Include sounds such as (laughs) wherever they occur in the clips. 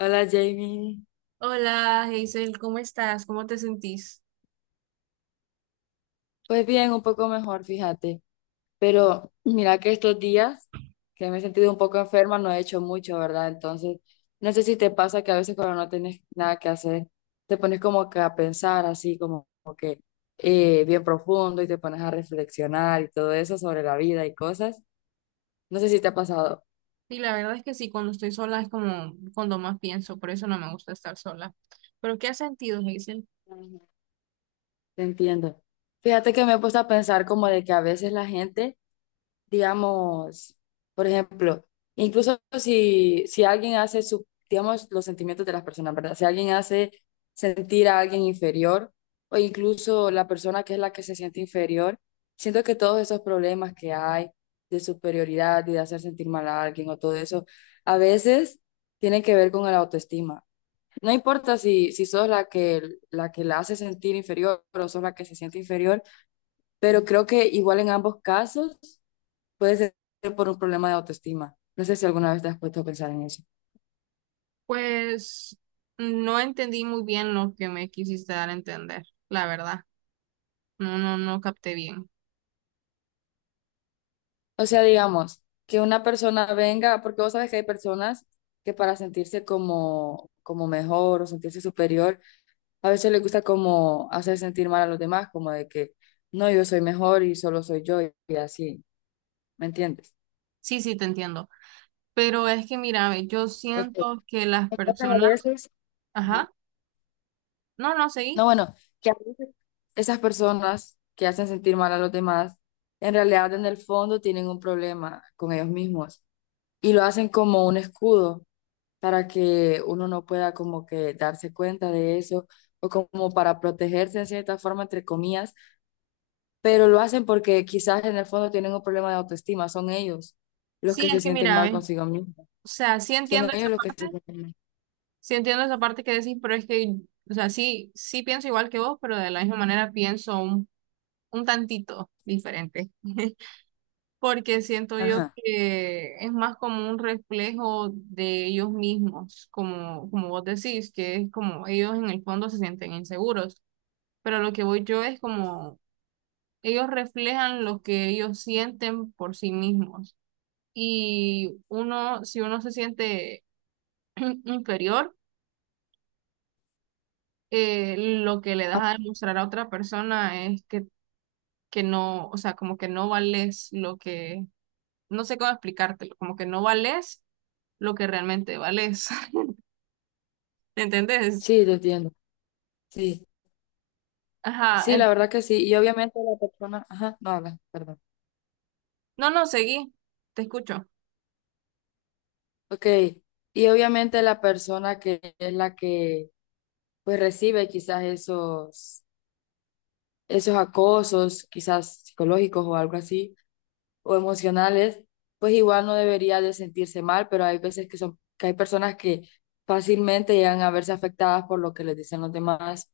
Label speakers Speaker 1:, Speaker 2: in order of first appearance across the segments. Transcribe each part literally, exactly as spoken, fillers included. Speaker 1: Hola, Jamie.
Speaker 2: Hola, Hazel, ¿cómo estás? ¿Cómo te sentís?
Speaker 1: Pues bien, un poco mejor, fíjate. Pero mira que estos días que me he sentido un poco enferma, no he hecho mucho, ¿verdad? Entonces, no sé si te pasa que a veces cuando no tienes nada que hacer, te pones como que a pensar así, como, como que eh, bien profundo y te pones a reflexionar y todo eso sobre la vida y cosas. No sé si te ha pasado.
Speaker 2: Sí, la verdad es que sí, cuando estoy sola es como cuando más pienso, por eso no me gusta estar sola. ¿Pero qué has sentido, Hazel?
Speaker 1: Ujú. Te entiendo. Fíjate que me he puesto a pensar como de que a veces la gente, digamos, por ejemplo, incluso si, si alguien hace, su, digamos, los sentimientos de las personas, ¿verdad? Si alguien hace sentir a alguien inferior o incluso la persona que es la que se siente inferior, siento que todos esos problemas que hay de superioridad y de hacer sentir mal a alguien o todo eso, a veces tienen que ver con la autoestima. No importa si, si sos la que, la que la hace sentir inferior o sos la que se siente inferior, pero creo que igual en ambos casos puede ser por un problema de autoestima. No sé si alguna vez te has puesto a pensar en eso.
Speaker 2: Pues no entendí muy bien lo que me quisiste dar a entender, la verdad. No, no, no capté bien.
Speaker 1: O sea, digamos, que una persona venga, porque vos sabes que hay personas que para sentirse como, como mejor o sentirse superior, a veces les gusta como hacer sentir mal a los demás, como de que no, yo soy mejor y solo soy yo y y así, ¿me entiendes?
Speaker 2: Sí, sí, te entiendo. Pero es que mira, ve, yo
Speaker 1: Ok.
Speaker 2: siento que las
Speaker 1: Entonces, a
Speaker 2: personas,
Speaker 1: veces, ajá,
Speaker 2: ajá, no, no,
Speaker 1: no,
Speaker 2: seguí.
Speaker 1: bueno, que a veces esas personas que hacen sentir mal a los demás, en realidad en el fondo tienen un problema con ellos mismos y lo hacen como un escudo para que uno no pueda como que darse cuenta de eso o como para protegerse en cierta forma, entre comillas, pero lo hacen porque quizás en el fondo tienen un problema de autoestima, son ellos los
Speaker 2: Sí,
Speaker 1: que
Speaker 2: es
Speaker 1: se
Speaker 2: que
Speaker 1: sienten
Speaker 2: mira,
Speaker 1: mal
Speaker 2: ve,
Speaker 1: consigo mismos,
Speaker 2: o sea, sí
Speaker 1: son
Speaker 2: entiendo esa
Speaker 1: ellos los que se
Speaker 2: parte.
Speaker 1: sienten mal.
Speaker 2: Sí entiendo esa parte que decís, pero es que, o sea, sí, sí pienso igual que vos, pero de la misma manera pienso un, un tantito diferente, porque siento yo
Speaker 1: Ajá.
Speaker 2: que es más como un reflejo de ellos mismos, como, como vos decís, que es como ellos en el fondo se sienten inseguros, pero lo que voy yo es como ellos reflejan lo que ellos sienten por sí mismos. Y uno, si uno se siente (clears throat) inferior, eh, lo que le das
Speaker 1: Ah,
Speaker 2: a demostrar a otra persona es que, que no, o sea, como que no vales lo que, no sé cómo explicártelo, como que no vales lo que realmente vales. (laughs) ¿Entendés?
Speaker 1: sí, te entiendo. Sí,
Speaker 2: Ajá.
Speaker 1: sí, la
Speaker 2: en-
Speaker 1: verdad que sí. Y obviamente la persona, ajá, no habla, perdón.
Speaker 2: no, no, seguí. Te escucho.
Speaker 1: Ok, y obviamente la persona que es la que pues recibe quizás esos esos acosos, quizás psicológicos o algo así, o emocionales, pues igual no debería de sentirse mal, pero hay veces que son, que hay personas que fácilmente llegan a verse afectadas por lo que les dicen los demás,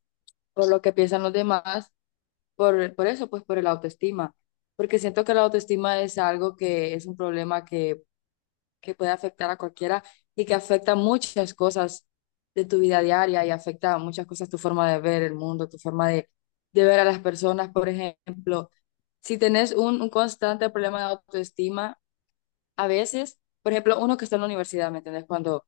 Speaker 1: por lo que piensan los demás, por, por eso, pues por el autoestima, porque siento que la autoestima es algo que es un problema que que puede afectar a cualquiera y que afecta muchas cosas de tu vida diaria y afecta a muchas cosas tu forma de ver el mundo, tu forma de, de ver a las personas. Por ejemplo, si tenés un, un constante problema de autoestima, a veces, por ejemplo, uno que está en la universidad, ¿me entendés? Cuando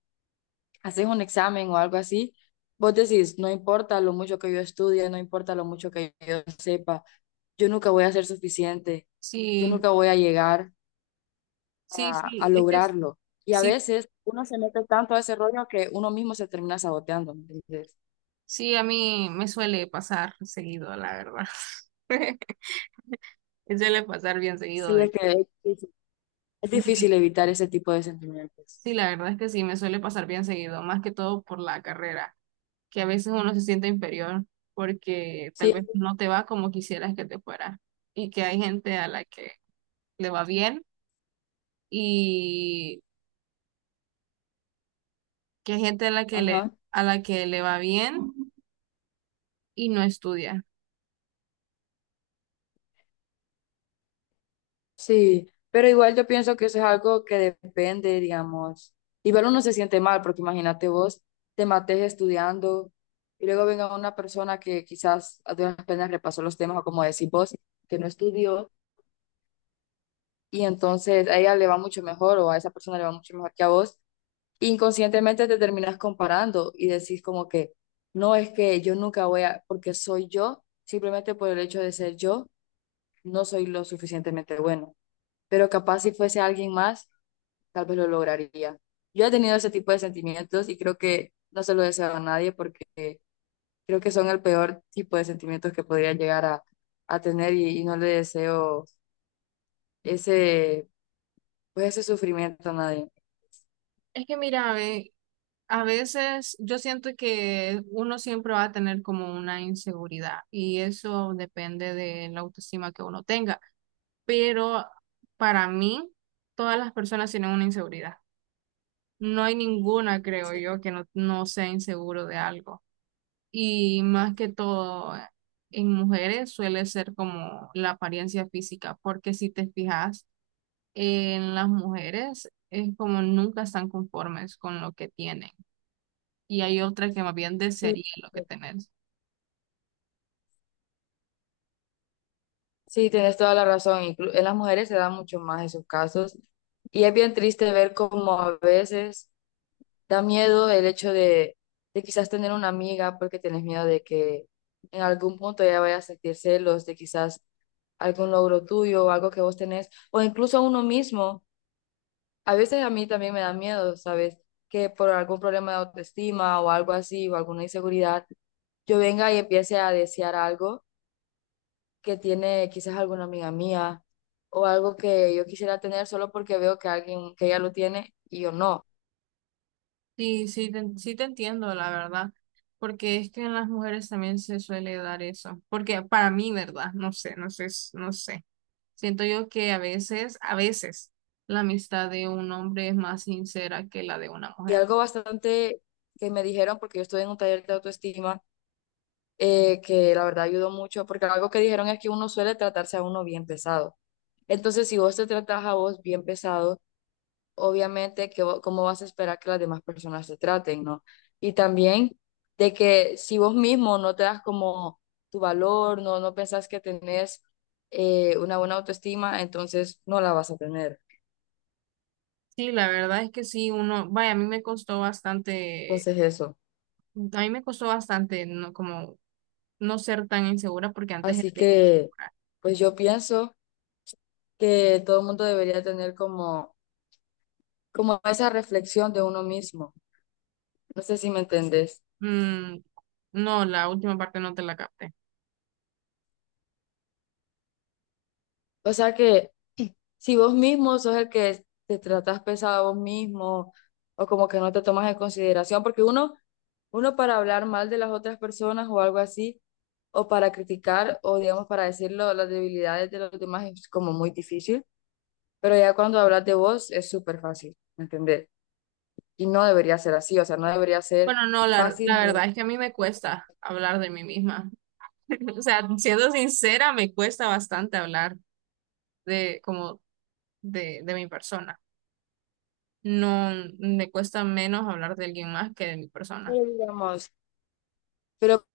Speaker 1: haces un examen o algo así, vos decís, no importa lo mucho que yo estudie, no importa lo mucho que yo sepa, yo nunca voy a ser suficiente, yo
Speaker 2: Sí,
Speaker 1: nunca voy a llegar
Speaker 2: sí,
Speaker 1: a, a
Speaker 2: sí. Es que es-
Speaker 1: lograrlo. Y a
Speaker 2: sí,
Speaker 1: veces uno se mete tanto a ese rollo que uno mismo se termina saboteando, ¿no? Entonces
Speaker 2: sí, a mí me suele pasar seguido, la verdad. (laughs) Me suele pasar bien seguido
Speaker 1: sí, es
Speaker 2: de...
Speaker 1: que es difícil, es
Speaker 2: de que-
Speaker 1: difícil evitar ese tipo de sentimientos.
Speaker 2: Sí, la verdad es que sí, me suele pasar bien seguido, más que todo por la carrera. Que a veces uno se siente inferior porque tal
Speaker 1: Sí, es
Speaker 2: vez
Speaker 1: que,
Speaker 2: no te va como quisieras que te fuera y que hay gente a la que le va bien y que hay gente a la que le,
Speaker 1: ajá,
Speaker 2: a la que le va bien y no estudia.
Speaker 1: sí. Pero igual yo pienso que eso es algo que depende, digamos. Igual uno se siente mal, porque imagínate vos, te mates estudiando y luego venga una persona que quizás a duras penas repasó los temas o como decís vos, que no estudió y entonces a ella le va mucho mejor o a esa persona le va mucho mejor que a vos, inconscientemente te terminas comparando y decís como que no, es que yo nunca voy a, porque soy yo, simplemente por el hecho de ser yo, no soy lo suficientemente bueno. Pero capaz si fuese alguien más, tal vez lo lograría. Yo he tenido ese tipo de sentimientos y creo que no se lo deseo a nadie porque creo que son el peor tipo de sentimientos que podría llegar a, a tener y, y no le deseo ese, pues ese sufrimiento a nadie.
Speaker 2: Es que mira, a ve, a veces yo siento que uno siempre va a tener como una inseguridad y eso depende de la autoestima que uno tenga, pero para mí todas las personas tienen una inseguridad. No hay ninguna, creo yo, que no, no sea inseguro de algo. Y más que todo, en mujeres suele ser como la apariencia física, porque si te fijas en las mujeres, es como nunca están conformes con lo que tienen. Y hay otras que más bien
Speaker 1: Sí,
Speaker 2: desearían lo
Speaker 1: sí.
Speaker 2: que tener.
Speaker 1: Sí, tienes toda la razón. Inclu- en las mujeres se dan mucho más esos casos. Y es bien triste ver cómo a veces da miedo el hecho de, de quizás tener una amiga porque tienes miedo de que en algún punto ella vaya a sentir celos de quizás algún logro tuyo o algo que vos tenés, o incluso a uno mismo. A veces a mí también me da miedo, ¿sabes? Que por algún problema de autoestima o algo así, o alguna inseguridad, yo venga y empiece a desear algo que tiene quizás alguna amiga mía o algo que yo quisiera tener solo porque veo que alguien que ya lo tiene y yo no.
Speaker 2: Sí, sí, te, sí te entiendo, la verdad, porque es que en las mujeres también se suele dar eso. Porque para mí, ¿verdad? No sé, no sé, no sé. Siento yo que a veces, a veces, la amistad de un hombre es más sincera que la de una
Speaker 1: Y
Speaker 2: mujer.
Speaker 1: algo bastante que me dijeron, porque yo estoy en un taller de autoestima, eh, que la verdad ayudó mucho, porque algo que dijeron es que uno suele tratarse a uno bien pesado. Entonces, si vos te tratas a vos bien pesado, obviamente, que, vo- cómo vas a esperar que las demás personas te traten, ¿no? Y también de que si vos mismo no te das como tu valor, no, no pensás que tenés eh, una buena autoestima, entonces no la vas a tener.
Speaker 2: Sí, la verdad es que sí, uno, vaya, a mí me costó bastante,
Speaker 1: Entonces eso.
Speaker 2: a mí me costó bastante no, como no ser tan insegura porque antes era
Speaker 1: Así
Speaker 2: bien
Speaker 1: que,
Speaker 2: insegura.
Speaker 1: pues yo pienso que todo el mundo debería tener como, como esa reflexión de uno mismo. No sé si me entendés.
Speaker 2: Mm, no, la última parte no te la capté.
Speaker 1: O sea que si vos mismo sos el que te tratas pesado a vos mismo o como que no te tomas en consideración, porque uno, uno para hablar mal de las otras personas o algo así, o para criticar o digamos para decirlo, las debilidades de los demás es como muy difícil, pero ya cuando hablas de vos es súper fácil, ¿me ¿entendés? Y no debería ser así, o sea, no debería ser
Speaker 2: Bueno, no, la,
Speaker 1: fácil,
Speaker 2: la
Speaker 1: pero
Speaker 2: verdad es que a mí me cuesta hablar de mí misma. (laughs) O sea, siendo sincera, me cuesta bastante hablar de como de, de mi persona. No me cuesta menos hablar de alguien más que de mi persona.
Speaker 1: digamos, pero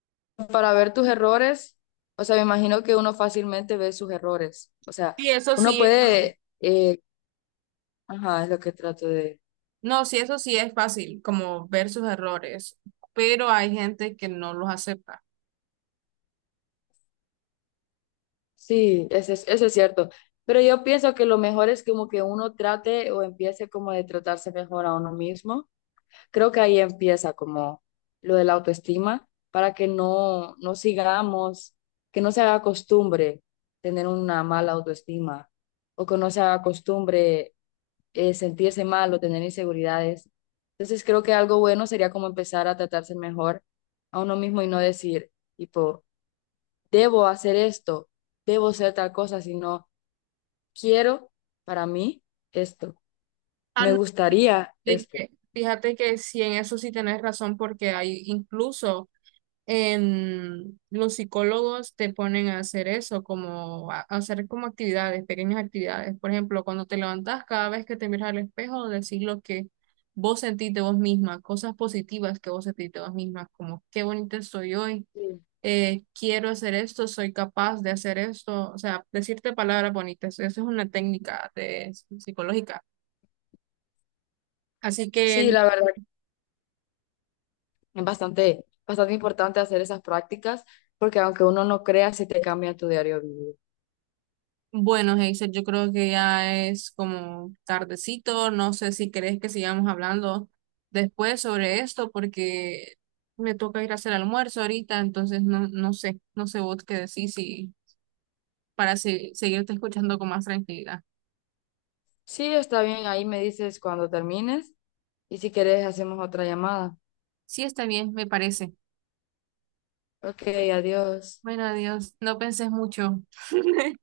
Speaker 1: para ver tus errores, o sea, me imagino que uno fácilmente ve sus errores, o sea,
Speaker 2: Y eso
Speaker 1: uno
Speaker 2: sí,
Speaker 1: puede... eh, ajá, es lo que trato de...
Speaker 2: no, sí, eso sí es fácil, como ver sus errores, pero hay gente que no los acepta.
Speaker 1: Sí, eso es, eso es cierto. Pero yo pienso que lo mejor es como que uno trate o empiece como de tratarse mejor a uno mismo. Creo que ahí empieza como lo de la autoestima para que no, no sigamos, que no se haga costumbre tener una mala autoestima o que no se haga costumbre eh, sentirse mal o tener inseguridades. Entonces creo que algo bueno sería como empezar a tratarse mejor a uno mismo y no decir, tipo... debo hacer esto, debo ser tal cosa, sino quiero para mí esto,
Speaker 2: Ah,
Speaker 1: me
Speaker 2: no,
Speaker 1: gustaría
Speaker 2: de
Speaker 1: esto.
Speaker 2: que- fíjate que sí, en eso sí tenés razón, porque hay incluso em, los psicólogos te ponen a hacer eso, como a a hacer como actividades, pequeñas actividades. Por ejemplo, cuando te levantas, cada vez que te miras al espejo, decir lo que vos sentís de vos misma, cosas positivas que vos sentís de vos misma, como qué bonita soy hoy,
Speaker 1: Sí,
Speaker 2: eh, quiero hacer esto, soy capaz de hacer esto. O sea, decirte palabras bonitas. Eso es una técnica de, psicológica. Así
Speaker 1: sí,
Speaker 2: que
Speaker 1: la verdad, es bastante, bastante importante hacer esas prácticas porque aunque uno no crea, sí te cambia tu diario vivir.
Speaker 2: bueno, Hazel, yo creo que ya es como tardecito. No sé si querés que sigamos hablando después sobre esto, porque me toca ir a hacer almuerzo ahorita, entonces no, no sé, no sé vos qué decís si, para se- seguirte escuchando con más tranquilidad.
Speaker 1: Sí, está bien, ahí me dices cuando termines y si quieres hacemos otra llamada.
Speaker 2: Sí, está bien, me parece.
Speaker 1: Ok, adiós.
Speaker 2: Bueno, adiós. No pensés mucho. (laughs)